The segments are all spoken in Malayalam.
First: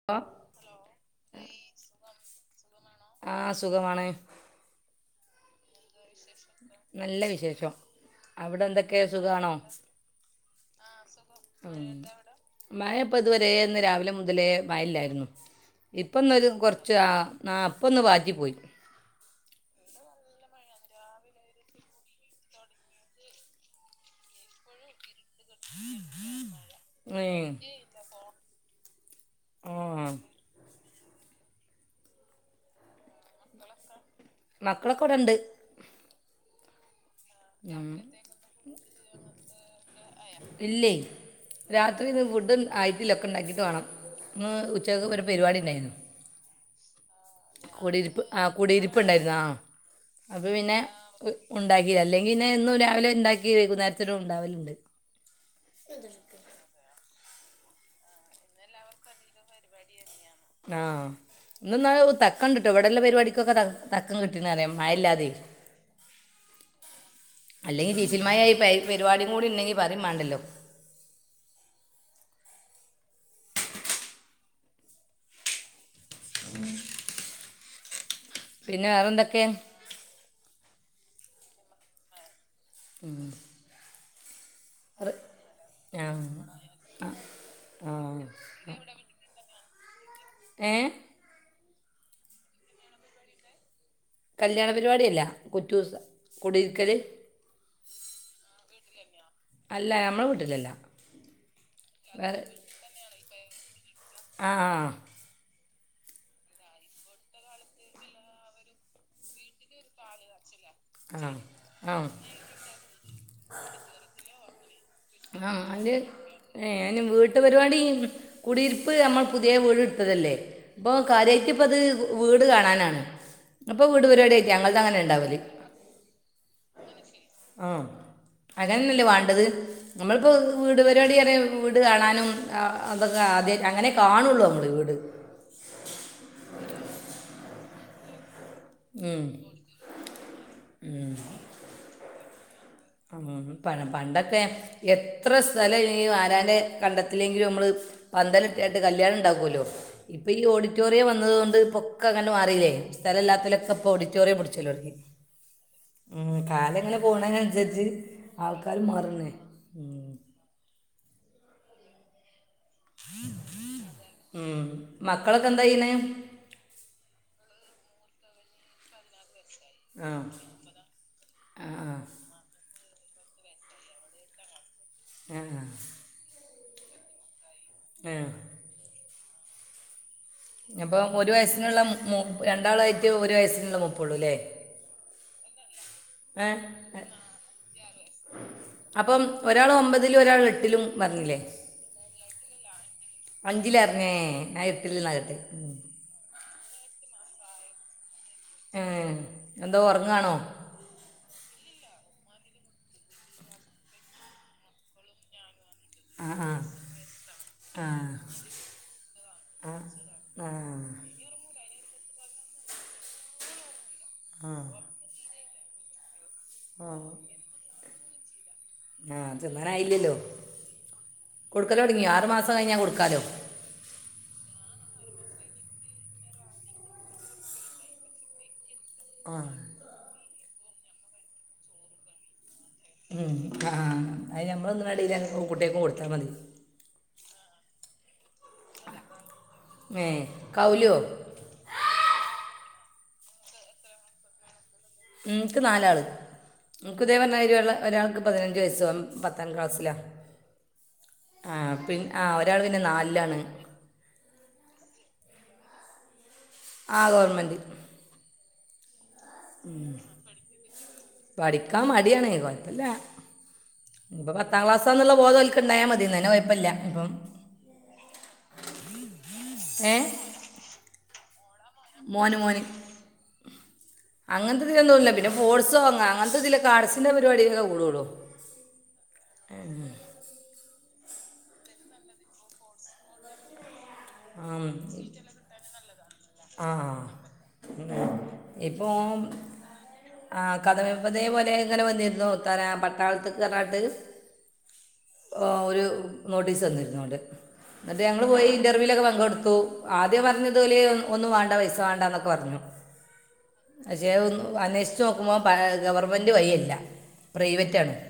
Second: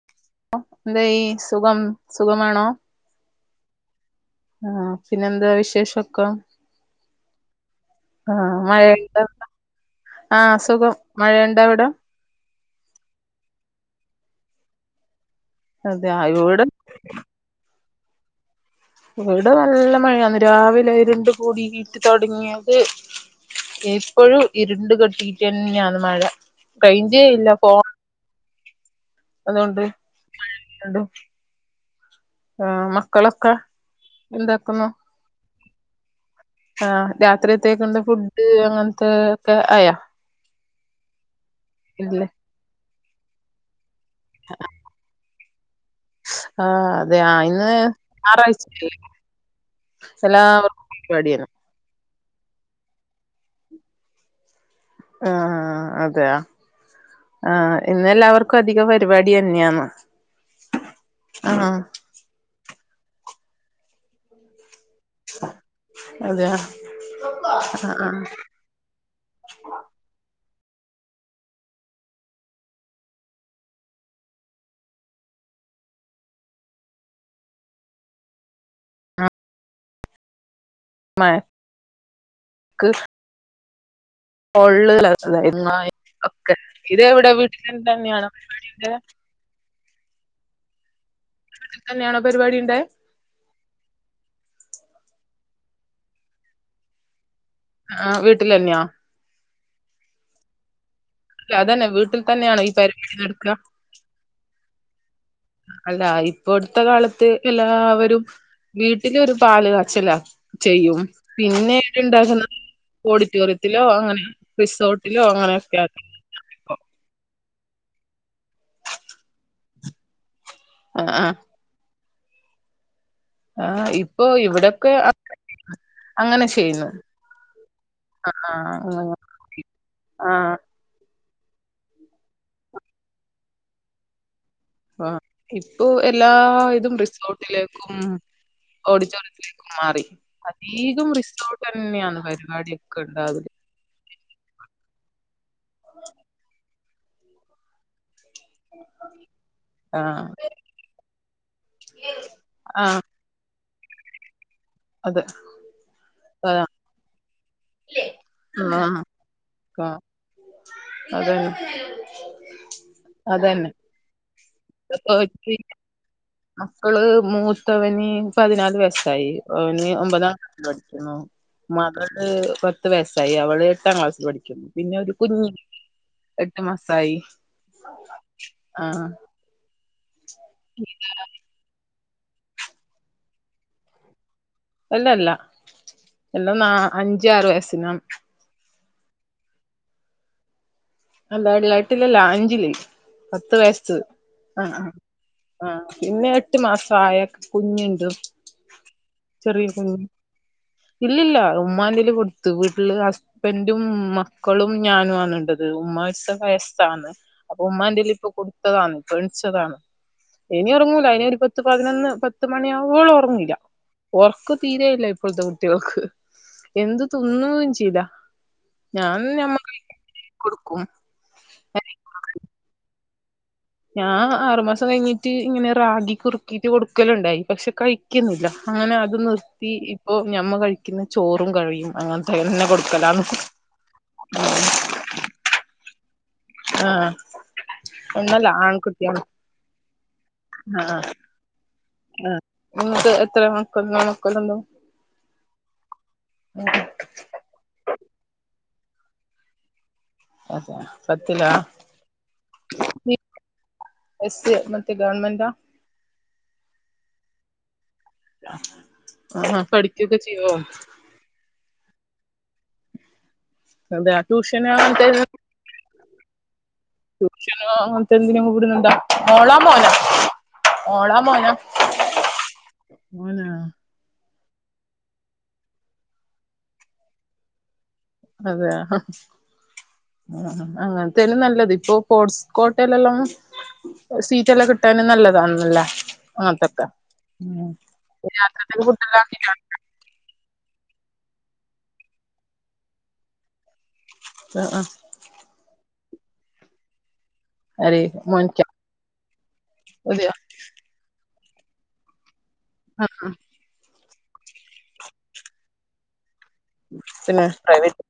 [unintelligible] [unintelligible] എന്തേയ്‌ സുഖം സുഖമാണോ ആഹ് സുഖമാണ് ആഹ് പിന്നെന്താ വിശേഷം നല്ല വിശേഷം അവിടെ എന്തൊക്കെയ സുഖാണോ ആഹ് സുഖം മഴയുണ്ടാവിടെ മായപ്പ ഇതുവരേ ഇന്ന് രാവിലെ മുതലേ മയല്ലായിരുന്നു അതെ ആ, ഇപ്പന്നൊരു ഇവിടെ കൊറ ച്ച് ഇന്നാ ഇപ്പം ഒന്ന് വാറ്റി പോയി ഇവിടെ നല്ല മഴയാന്ന് രാവിലെയിരുണ്ട് കൂടിട്ട് തൊടങ്ങിയത് ഇപ്പഴും ഇരുണ്ട് കെട്ടീട്ട് തന്നെയാണ് മഴ റെയിഞ്ചേ ഉം ഇല്ല ഫോ അതുകൊണ്ട് ആ ആഹ് മക്കളൊക്കെ എന്താക്കുന്നു മക്കളൊക്കെ ഇവിടെണ്ട് ആഹ് ഉം രാത്രിയത്തേക്കണ്ട് ഫുഡ് അങ്ങനത്തെ ഒക്കെ ആയാ ഇല്ലേ രാത്രിന്ന് ഇല്ലേ ഫുഡും ആയിറ്റില്ല ഒക്കെ ഇണ്ടാക്കിയിട്ട് വേണം ഇന്ന് ഉച്ചക്ക് ഒരു പരിപാടി ഉണ്ടായിരുന്നു ആഹ് അതെ ആ ഇന്ന് കുടിയിരിപ്പ് ആഹ് ഞായറാഴ്ചയല്ലേ കുടിയിരിപ്പ് ഇണ്ടായിരുന്നാ അപ്പം പിന്നെ എല്ലാവർക്കും പരിപാടിയാണ് ഉണ്ടാക്കില അല്ലെങ്കി ഇന്നെ എന്നും രാവിലെ ഇണ്ടാക്കി വൈകുന്നേരത്തിന് ഉണ്ടാവലുണ്ട് ആഹ് അതെയ ആഹ് ഇന്നെല്ലാവർക്കും അധിക പരിപാടി തന്നെയാണ് ആഹ് ഇന്ന്നാലുംക്കെ തക്കംണ്ട്ട്ടോ ഇവിടൊള്ള പരിപാടിക്കൊക്കെ തക്കം കിട്ടീന്ന് പറയും മഴല്ലാതെ അതെയ ആഹ് അല്ലെങ്കി ആഹ് [unintelligible] പരിപാടി കൂടി ഇണ്ടെങ്കി പറയും മേണ്ടല്ലോ [unintelligible] പിന്നെ വേറെന്തൊക്കെയ മഴ ക്ക് ഉം റ് [unintelligible] ആഹ് ഒക്കെ ഇതെവിടെ ആഹ് ആഹ് വീട്ടിന്റടുത്തന്നെയാണ് പരിപാടിയൊക്കെ ഏഹ് വീട്ടില് തന്നെയാണോ പരിപാടിണ്ടെ കല്യാണ പരിപാടി അല്ല [unintelligible] കുടിരിക്കല് ആഹ് വീട്ടിലന്നയോ അല്ല ഞമ്മള വീട്ടിലല്ല അതന്നെ വീട്ടിൽ വേറെ തന്നെയണോ ഈ പരിപാടി നടക്കുക ആഹ് ആഹ് ആഹ് അല്ല ഇപ്പോടുത്തെ കാലത്ത് എല്ലാവരും വീട്ടിലൊരു പാല് കാച്ചലാ ചെയ്യും ആ പിന്നെവിടെ ആ ഇണ്ടാക്കുന്നത് ഓഡിറ്റോറിയത്തിലോ അങ്ങനെ റിസോർട്ടിലോ ആഹ് [unintelligible] ഏഹ് ഞൻ വീട്ടു പരിപാടി കുടിയിരിപ്പ് നമ്മൾ പുതിയ വീട് ഇടുത്തതല്ലേ ഇപ്പൊ ആഹ് കാര്യായിറ്റിപ്പത് വീട് കാണാനാണ് അപ്പോൾ ആഹ് വീട് ഇപ്പൊ പരിപാടിയായിട്ട് ഞങ്ങളത് ഇവിടൊക്കെ അങ്ങനെ ഉണ്ടാവല് [inaudible] അങ്ങനെ ചെയ്യുന്ന് ആഹ് അങ്ങനന്നല്ലേ വേണ്ടത് നമ്മളിപ്പോ ആഹ് വീട് പരിപാടിന്ന്റയുമ്പോ വീട് കാണാനും അതൊക്കെ ആദ്യയിറ്റ് അങ്ങനെ കാണുള്ളൂ നമ്മൾ വീ ആഹ് ഇപ്പൊ എല്ലാ ഇതും റിസോർട്ടിലേക്കും ഉം. ഓഡിറ്റോറിയത്തിലേക്ക് മാറി അധീകം റിസോർട്ട്ന്നെയാണ് പരിപാടിയക്കെ ആഹ്. പ പണ്ടൊക്കെ എത്ര സ്ഥലം ഇ ആരാന്റെ കണ്ടത്തിലെങ്കിലും മ്മള് പന്തല് രണ്ട് കല്യാണം ഇണ്ടാകുവല്ലോ ഇപ്പൊ ആഹ് ഈ ഓഡിറ്റോറിയം വന്നത് കൊണ്ട് ഇപ്പൊക്കെ അങ്ങനെ മാറിയില്ലേ ആഹ് സ്ഥലം ഇല്ലാത്തലൊക്കെ ഓഡിറ്റോറിയം പിടിച്ചോലോടങ്ങി അതെ അതാ കാല എങ്ങനെ പോണ ആൾക്കാര് മാറുന്നേ ഉ അതെ അതന്നെ ഉം ഇപ്പൊ ഈ മക്കളക്കെന്തായ്യണ് മക്കള് മൂത്തവന് പതിനാല് വയസ്സായി അവന് ആ ഒമ്പതാ പഠിക്കുന്നു ആ ആ മകള് പത്ത് വയസ്സായി അവള് എട്ടാം ക്ലാസ്സിൽ പഠിക്കുന്നു പിന്നെ ഒരു ആ കുഞ്ഞി എട്ട് മാസമായി ആ ആഹ്‌. നിപ്പോ ഒരു വയസ്സിനുള്ള മു രണ്ടാളായിട്ട് ഒരു വയസ്സിനള്ള മുപ്പള്ളൂല്ലേ അല്ലല്ല എല്ലാം നാ അഞ്ച ആറ് വയസ്സിന അപ്പം ഒരാൾ ഒമ്പതിലും ഒരാൾ എട്ടിലും പറഞ്ഞില്ലേ അല്ലാ ഏട്ടിലല്ല അഞ്ചില് പത്ത് വയസ്സ് അഞ്ചിലറിഞ്ഞേ ഞാൻ ആ അ. എട്ടിൽ നിന്നാകട്ടെ ആ പിന്നെ എട്ട് മാസ ആയ കുഞ്ഞിണ്ട് ചെറിയ എന്തോ കു ഉറങ്ങാണോ ഇല്ലില്ല ഉമ്മാതിൽ കൊടുത്തു വീട്ടില് ഹസ്ബന്റും മക്കളും ഞാനും ആണള്ളത് ഉമ് ആ വഴിച്ച ആ വയസ്സാണ് അപ്പൊ ആ ഉമ്മന്റീൽ ഇപ്പൊ കൊടുത്തതാണ് ഇപ്പ ആ എണിച്ചതാണ് ആ ഇനി ഉറങ്ങൂല ഇനി ഒരു പത്ത് പതിനൊന്ന് പത്ത് മണി ആവോള ഉറങ്ങൂല്ല ആ ആ ഉറക്ക തീരെയില്ല ഇപ്പോഴത്തെ കുട്ടികൾക്ക് എന്ത് തിന്നു ചില ആ തിന്നാനായില്ലല്ലോ കൊടുക്കലോ തുടങ്ങിയോ ആറ് മാസം കഴിഞ്ഞാ കൊടുക്കാലോ ഞാ ആറുമാസ കഴിഞ്ഞിട്ട് ഇങ്ങനെ റാഗി കുറുക്കിയിട്ട് കൊടുക്കലിണ്ടായി പക്ഷെ കഴിക്കിന്നില്ല അങ്ങനെ അത് ആ നിർത്തി ഇപ്പോ ഞമ്മ കഴിക്കുന്ന ചോറും കഴിയും അങ്ങനത്തെ ന്നെ കൊടു കലാണ് ന കുട്ട്യാക്കും കൊടുത്താ മതി ആ എന്നല്ല ആൺകുട്ടിയും ഏ ആ കൗലിയോ ആ ഇങ്ങക്ക് എത്ര മക്ക മക്കളുണ്ടോ ഇൻക്ക് നാലാള് ഇതെ പറഞ്ഞാതിരി ള്ള ഒരാൾക്ക് പതിനഞ്ച് വയസ്സ് പത്താം ക്ലാസ്സിലാണ അത പത്തില ആ ഒരാൾ പിന്നെ നാലിലാണ് എസ് സി മറ്റേ ഗവർൺമെന്റാ ആ ഗവൺമെൻറ് ആ പഠിക്കൊക്കെ ചെയ്യോ പഠിക്കാൻ മടിയാണ് കൊയപ്പല്ല അതെ ഇപ്പ പത്താം ട്യൂഷന് അങ്ങനത്തെ ക്ലാസന്നുള്ള ബോധോ ഓൽ ഒ ഉണ്ടായാ മതി ന്ന കുഴപ്പല്ല അ സൂഷോ അങ്ങനത്തെ എന്തിന വിടുന്നുണ്ടോ? മോളാ മോന ഏ മോളാ മോന മോന് മോന് അങ്ങനത്തെ ഇതിന്നില്ല പിന്നെ സ്പോട്സോ അങ്ങ അങ്ങനത്തെതിൽ ആർട്സിന്റെ പരിപാടിക്കൊക്കെ കൂടൊള്ളു അതെ ആ അങ്ങനത്തന്നെ നല്ലത് ഇപ്പോ പോട്സ് കോട്ടയിലെല്ലാം ആം. സീറ്റ്ല്ലാം കിട്ടാനും നല്ലതാണല്ലേ ആ തക്കത്ര ഉം. ഇപ്പോ [unintelligible] ആ കഥമപതേ പോലെ ഇങ്ങനെ വന്നിരുന്നു തര പട്ടാളത്തകരഞ്ഞാണ്ട് ആ ആഹ് ഒരു മോടിസ് തന്നിരുന്നുണ്ട് അറി മോനിക്ക വിലൊക്കെ പങ്കെടുത്തു ആദ്യം പറഞ്ഞതുപോലെ ഒന്നും വേണ്ട പൈസ വേണ്ടന്നൊക്കെ പറഞ്ഞു ആഹ് അഹ് പക്ഷേ ഒന്ന് അന്വേഷിച്ച് നോക്കുമ്പോൾ ഗവൺമെൻറ് വഴിയല്ല പിന്നെ പ്രൈവറ്റാണ് പ്രൈവറ്റ്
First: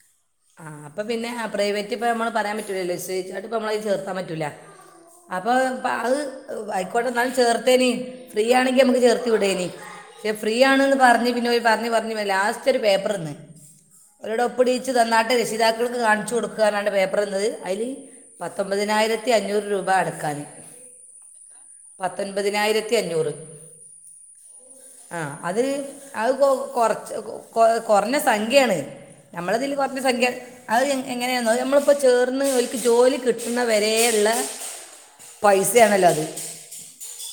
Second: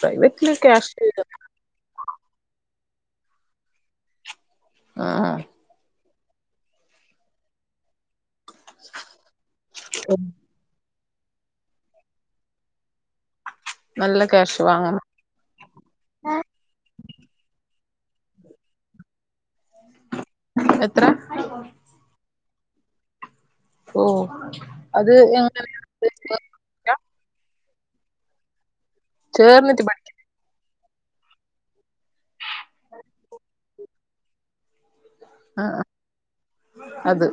പ്രൈവറ്റില് ആ ക്യാഷ് അപ്പം പിന്നെ ആ പ്രൈവറ്റ് ഇപ്പ നമ്മള് പറയാൻ പറ്റൂലല്ലോ വിശ്വസിച്ചാണ്ട് നമ്മള ചേർത്താൻ പറ്റൂല്ല ആഹ് അപ്പൊ അത് ആയിക്കോട്ടെ ഇന്നാലും ചേർത്തേനി. ഫ്രീ ആണെങ്കിൽ നമുക്ക് ചേർത്ത് വിടേനി. ഫ്രീ ആണന്ന് പറഞ്ഞ് പിനോല് പറഞ്ഞു പറഞ്ഞ് ലാസ്റ്റ് ഒരു പേപ്പർന്ന്. നല്ല അവരോടെ ക്യാഷ് ഒപ്പിടിച്ച് വാങ്ങണം തന്നാട്ട് രക്ഷിതാക്കൾക്ക് കാണിച്ചു കൊടു ട്ട് പേപ്പർ തന്നത് അതിൽ പത്തൊമ്പതിനായിരത്തി അഞ്ഞൂറ് രൂപ പ അടക്കാൻ എത്ര പത്തൊൻപതിനായിരത്തി അഞ്ഞൂറ്. ഓ അത് ആ അത് എങ്ങനെ അത് കൊ കൊറച്ച് കൊ കുറഞ്ഞ സംഖ്യാണ് നമ്മളതില് ചേർന്നിട്ട് കുറഞ്ഞ പഠിക്ക സംഖ്യ. അത് എങ്ങനെ എന്നോ നമ്മളിപ്പോൾ ചേർന്ന് ഒല്ക്ക് ജോലി കിട്ടുന്നവരെയ ഉള്ള. ആഹ് പൈസയാണല്ലോ അത് അത്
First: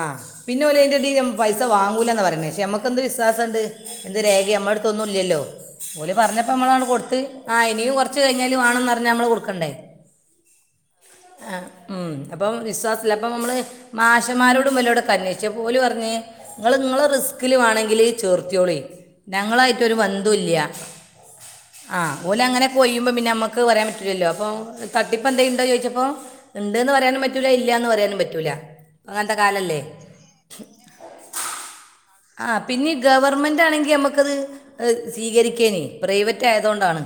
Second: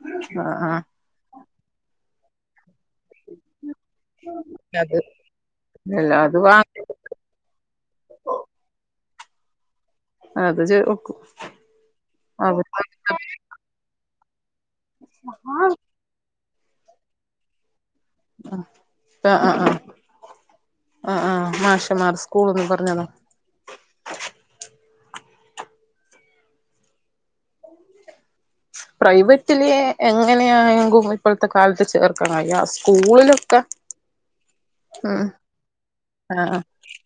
ആഹ് പിന്നെ ഓൽ അയ്ന്റെ പൈസ വാങ്ങൂലന്ന പറയേ പക്ഷെ നമുക്ക എന്ത് വിശ്വാസംണ്ട്. എന്ത് രേഖ നമ്മള് അത് അടുത്തൊന്നും ഇല്ലല്ലോ ഓൽ ഇല്ല അത് പറഞ്ഞപ്പ വാങ്ങി നമ്മളാണ്ട് കൊടുത്ത്. ആഹ് ഇനും കുറച്ച് കഴിഞ്ഞാല് വേണംന്ന് പറഞ്ഞാൽ നമ്മള് കൊടുക്കണ്ടേ? അത് ചെ [unintelligible] ആഹ് ഉം അപ്പൊ വിശ്വാസല്ല അപ്പൊ നമ്മള്. മാഷന്മാരോടും ഇപ്പലോട്ക്കെ അന്വേഷിച്ച് അപ്പൊ ആഹ് ഓൽ പറഞ്ഞ് നിങ്ങള് നിങ്ങളെ റിസ്കിൽ വേണെങ്കിൽ. ചേർത്തിയോളി ആഹ് ആഹ് ഞങ്ങളായിട്ട് ഒരു ബന്ധംഇല്ല. ആഹ് ആഹ് മാഷമാർ ആഹ് ഓൽ സ്കൂൾന്ന് അങ്ങനെക്കെ പറഞ്ഞതാ പോയുമ്പോ പിന്നെ നമ്മുക്ക് പറയാൻ പറ്റില്ലല്ലോ അപ്പൊ തട്ടിപ്പ് എന്തെൽ ഉണ്ടോ ചോദിച്ചപ്പോ ഇണ്ട്ന്ന് പറയാനും പറ്റൂല്ല ഇല്ലന്ന് പറയാനും പറ്റൂല. അങ്ങനത്തെ പ്രൈവറ്റിലെ കാലല്ലേ എങ്ങനെയണെങ്കും ഇപ്പോഴത്തെ കാലത്ത് ആ ചേർക്കണല്ലോ പിന്നെ ഗവർമെന്റ് ആണെങ്കിൽ നമുക്കത് ഉം സ്വീകരിക്കെന് പ്രൈവറ്റ് ആയതുകൊണ്ടാണ്.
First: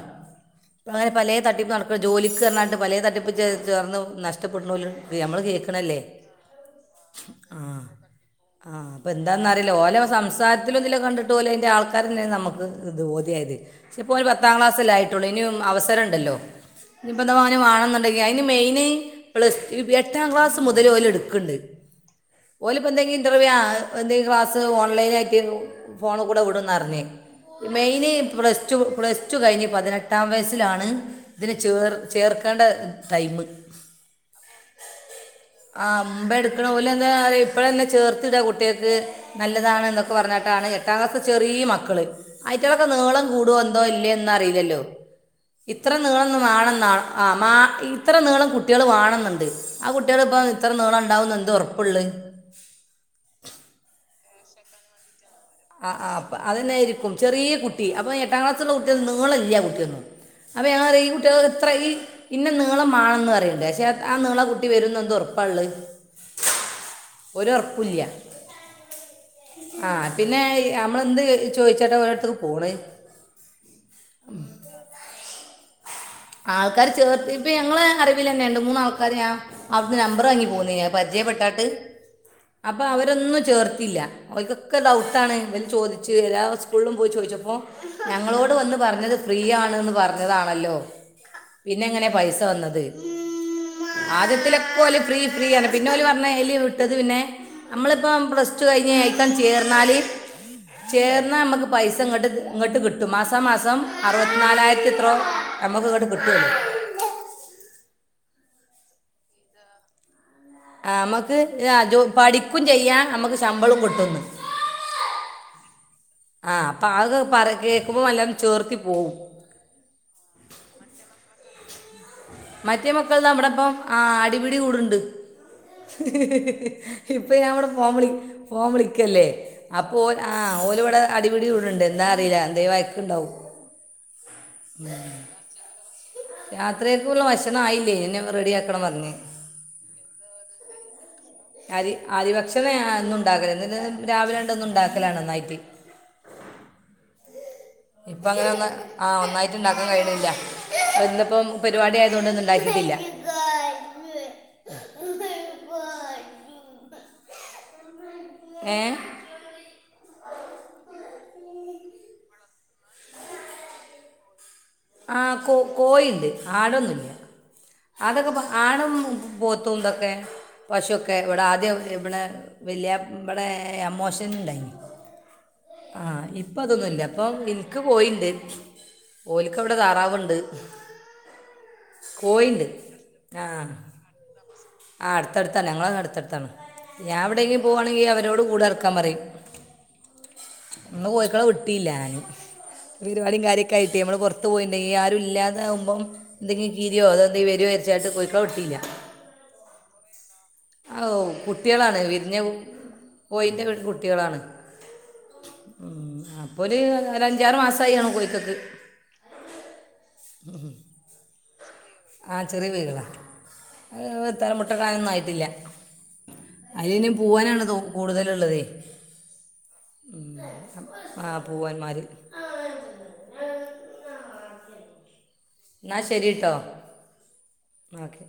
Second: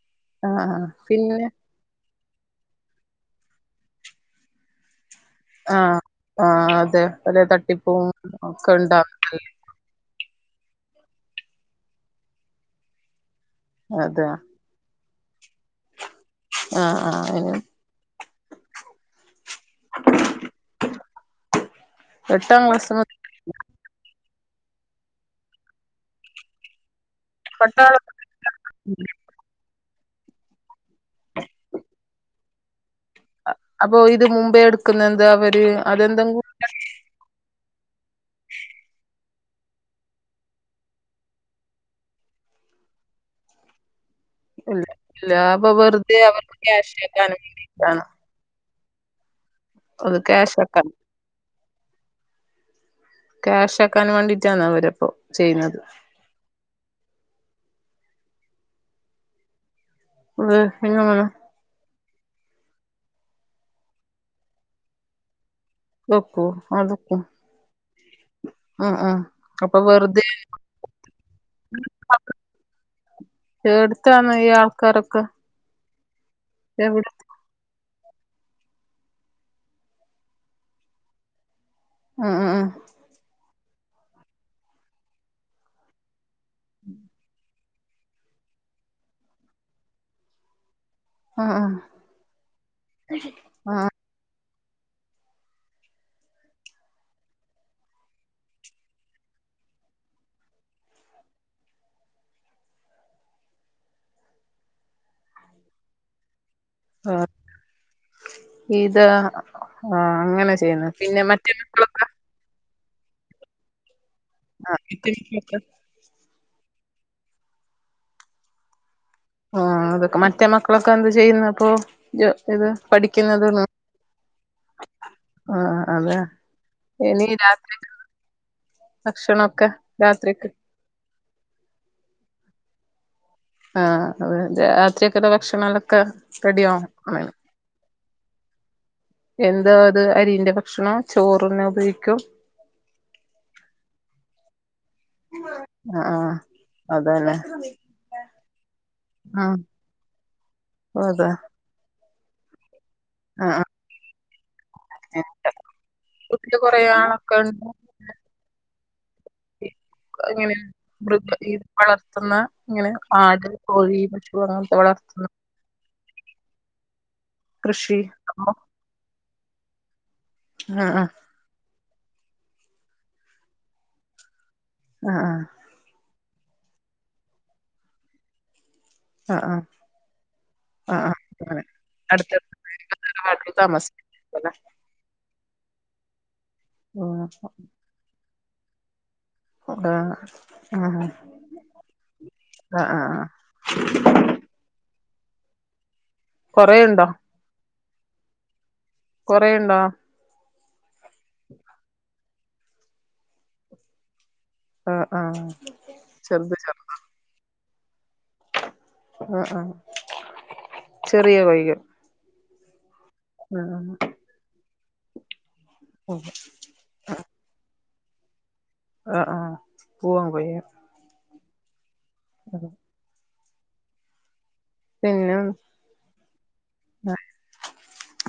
ആഹ് ആഹ് പിന്നെ. ഇപ്പോ ജോലിക്ക് പറഞ്ഞിക്കാട്ട് പലയെ തട്ടിപ്പ് ച ചേർന്ന് നഷ്ടപ്പെട്ണോൽണ്ട്. ആഹ് ആഹ് അതെ പലെ തട്ടിപ്പും ഒക്കെ ഉണ്ടാ എന്താന്ന അറിയില്ല ഓലെ സംസാരത്തിലും ഇതിലും കണ്ടിട്ട് ഓൽ ഇതിന്റെ ആൾക്കാരന്നെയെ നമുക്ക് ഇത് ബോധിയായത്. ഇപ്പോ ഓൽ അതെ പത്താം ക്ലാസ്സല്ലെ ആയിട്ടുള്ളൂ ഇനിയും അവസരം ഉണ്ടല്ലോ ആഹ് ഇനിപ്പ ആഹ് ഓന് അയിന് ഒന്ന് വേണന്ന് ടങ്ങിൽ അതിന് മെയ്ന്. പ്ലസ് എട്ടാം ക്ലാസ് മുതൽ ഓല് എടുക്ക്ണ്ട് എട്ടാം ഓല് ക്ലാസ് ഇപ്പോഇന്തെ മുതൽ ഇൻ്റർവ്യൂ ആഹ് എന്തെങ്കിലും ക്ലാസ്സ് ഓൺലൈനായിയിട്ട് ഫോൺകൂടെ വിടുംന്നറിഞ്ഞ്. പട്ടാളം മെയിന് പ്ലസ് ടു പ്ലസ് ടു കഴിഞ്ഞ് പതിനെട്ടാം വയസ്സിലാണ്. ഇതിന് ചേർ ചേർക്കേണ്ട ടൈം. അപ്പൊ ഇത് മുമ്പേ എടുക്കുന്ന എന്താ അവര് അതെന്തെും. അല്ലെ [unintelligible] ഇപ്പഴ്ല്ലെ ചേർത്തിടാ കുട്ടികൾക്ക്. നല്ലതാണ് എന്നൊക്കെ പറഞ്ഞിട്ടാണ് എട്ടാം ക്ലാത്തെ ചെറിയ മക്കള് ആയിറ്റങ്ങൾക്കെ നീളം കൂടു ഓ ഇല്ലെന്ന് അറിയില്ലല്ലോ ഇല്ല ഇല്ല അപ്പൊ ഇത്ര വെറുതെ നീളം അവർക്ക് ക്യാഷ് വാണന്നാണ് ആക്കാനും ആഹ് വേണ്ടിട്ടാണ് ഇത്ര നീളം കു കുട്ടികൾ വാണെന്നുണ്ട് ആഹ് അത് കുട്ടികളിപ്പം ക്യാഷ് ഇത്ര ആക്കാൻ നീളം ഉണ്ടാവുന്നു എന്താ ഉറപ്പ്ള്ളത്. ക്യാഷ് ആക്കാൻ വേണ്ടിട്ടാണ് അവര് ഇപ്പോ ചെയ്യുന്നത്. ആഹ് ആഹ് അപ്പ അതന്നെയായിരിക്കും ചെറിയ കുട്ടി അപ്പൊ എട്ടാം ക്ലാസ്സുള്ള കുട്ടാൾ നിളം ഇല്ല കുട്ടിയൊന്നും. അപ്പ ഞങ്ങൾ പറയും ഈ കുട്ടാൾ. ഇത്ര ഈ ഇന്നെ നീളമാണന്ന് പറയ്ല്ലെ പക്ഷേ ആഹ് നീളം കുട്ടി വരും എന്ത ഉറപ്പ്ളെ? [unintelligible] അത്ക്കും ആഹ് ആഹ് അപ്പൊ ആ വെറുതെ. പിന്നെ നമ്മളെന്ത് ചോദിച്ചേട്ടാ ഒരെട്ത്ത്ക്ക് പോണേ? ഏട്ത്താണ് ഈ ആൾക്കാരൊക്കെ? ആൾക്കാര് എവിടെ ചേർത്തി. ഇപ്പ ഞങ്ങളെ അറിവിലന്നെ ണ്ട് രണ്ട് മൂന്നാൾക്കാര് ഞാ അവിടുന്ന് നമ്പർ വാങ്ങി പോന്നിന് ഞാൻ പരിചയപ്പെട്ടാട്ട്. ഉം ഉം ഉം അപ്പ അവരൊന്നും ചേർത്തില്ല ഓൽക്കൊക്കെ ഡൗട്ടാണ് ഇവൽ ചോദിച്ചു വരാ സ്കൂ ള്ളും പോയി ചോയിച്ചപ്പോ ഞങ്ങളോട് വന്ന് പറഞ്ഞത് ഫ്രീ ആണന്ന് പറഞ്ഞതാണല്ലോ ഉം പിന്നെ എങ്ങനെ പൈസ വന്നത്. ആദ്യത്തിലെക്കെ ഓൽ ഫ്രീ ഫ്രീ റ്ഞ്ഞ് പിന്നെ ഓല് പറ്ഞ്ഞ് അയ്ല് വിട്ടത് പിന്നെ നമ്മളിപ്പം പ്ലസ് ടു കഴിഞ്ഞ് അയ്ക്കാട്ട് ചേർന്നാല്. ചേർന്നാ മ്മക്ക് പൈസ ഇങ്ങട്ട് ഇങ്ങട്ട് കിട്ടും മാസ മാസം അറുപത്തിനാലായിരത്തി ത്രോ ഞമ്മക്ക് ഇങ്ങട്ട് കിട്ട ല്ലോ ആ ഇത് ആ അങ്ങനെ ആ, പിന്നെ നമുക്ക് മറ്റെ ആ [unintelligible] ജോ- പഠിക്കും ചെയ്യാ ഞമ്മക്ക് ശമ്പളും കിട്ടൂന്ന് ആഹ് [unintelligible] ആഹ് അപ്പൊ അകെ പറ കേൾക്കുമ്പം വല്ലോം ചേർത്തി പോവും ആ അതൊക്കെ മറ്റേ മക്കളൊക്കെ എന്ത് ചെയ്യുന്നു അപ്പൊ ഇത് മറ്റേ മക്കൾ നമ്മടെ പഠിക്കുന്നതാണ് ഒപ്പം ആ അടിപിടി കൂടുണ്ട് ആഹ് അതെ ഇനി ഇപ്പൊ ഞാനിവിടെ രാത്രി ഫോൺ വിളി ഫോൺ വിളിക്കല്ലേ ഭക്ഷണൊക്കെ അപ്പൊ ഓൻ ആ രാത്രിക്ക് ഇവിടെ അടിപിടി കൂട്ണ്ട് എന്താ അറില്ല എന്തെ വഴക്ക്ണ്ടാവും ആ അതെ രാത്രിക്ക്ള്ള ഭക്ഷണൊക്കെ റെഡി യാക്കണ്ണം ഇനി ഒന്നും ആയില്ലേ ഇഞ്ഞ് റെഡി യാക്കണം പറ്ഞ്ഞേ എന്താ അത് അരിന്റെ ഭക്ഷണാ അരി ആരി ഭക്ഷണാ ഞാ എന്നും ഉണ്ടാക്കല് എന്നും ന്ന് രാവിലെ രണ്ട ഒന്നും ഉണ്ടാക്കലാണ് ഒന്നായിട്ട് ആഹ് അതെല്ലെ ഇപ്പ അങ്ങനെ ഒന്ന് ആഹ്‌ ഒന്നായിട്ട് ഇണ്ടാക്കാൻ കയ്യിണ്ല്ല ഓ അതാ ഇന്ന്പ്പം പരിപാടി ആയ തൊണ്ട് ഒന്നും ഉണ്ടാക്കീട്ടില്ല ആഹ് [inaudible] കൊറേ ആ മക്കള്ണ്ടോ ഏ ഇങ്ങനെ മൃഗ ഈ വളർത്തുന്ന ഇങ്ങനെ ആട് കോഴി പശു അങ്ങനത്തെ വളർത്തുന്ന ആഹ് കോ കോയിണ്ട് ആടൊന്നുല്ല കൃഷി അതൊക്കെ അപ്പൊ ആടും പോത്തും ഇതൊക്കെ ആ ആ പശുവൊക്കെ ഇവിടെ ആദ്യം ഇവിടെ വല്ല്യ യാ ഇവിടെ അമ്മാ ഷൻണ്ടായിനി ആഹ്‌ ആഹ്‌ ഇപ്പ അതൊന്നും ഇല്ല ഇപ്പൊ ഇൻക്ക് കോയിണ്ട് ആഹ് ആഹ് ആ ആ അങ്ങനെ അടുത്ത കോഴിയുണ്ട് [inaudible] താമസിക്ക [unintelligible] ആഹ് അടുത്തടുത്താണ് ഞങ്ങള് അടുത്തടുത്താണ് ഞാൻ ആ എവിടെങ്കിലും പോവാണെങ്കിൽ അവരോട് കൂട് അടക്കാൻ പറയും ആ ഇന്ന് കോഴികളെ വിട്ടില്ല ഞാന് ആ ആ ആ. പരിപാടിം കാര്യ ക്കെയിട്ടേ നമ്മൾ പുറ്ത്ത് പോയിണ്ടങ്കി ആരും ഇല്ലാതാവുമ്പോ എന്തെങ്കിം കൊറേ കീരിയോ ഉണ്ടോ അതോഎന്തെങ്കി വരോ ചാര്ച്ച് കോഴിക്കളെ വിട്ടില്ല കൊറെ ണ്ടോ അഹോ കുട്ടിയാളാണ് വിരിഞ്ഞ കോയിന്റെ കുട്ടിയാളാണ് ആ ആ ഉം ചെറുത് അപ്പൊര് ചെറുത് ഒര അഞാറു മാസമായികാണും കോഴിക്കക്ക് ആഹ്ആഹ്ചെറിയ കോഴിക്ക് ആ ചെറിയ കോഴികളാ അഹ് ത്ത മുട്ട ടാനൊന്നും ആയിട്ടില്ല ഓക്കെ അയില് ന് പൂവനാണ് കൂടുതലുള്ളത് ആഹ്‌ ആഹ്‌ പൂവൻ കോഴിയ ആഹ്പൂവന്മാര് അതെ പിന്നെ ന്നാ ശരിട്ടോ ആ ന്നാ ഓക്കെ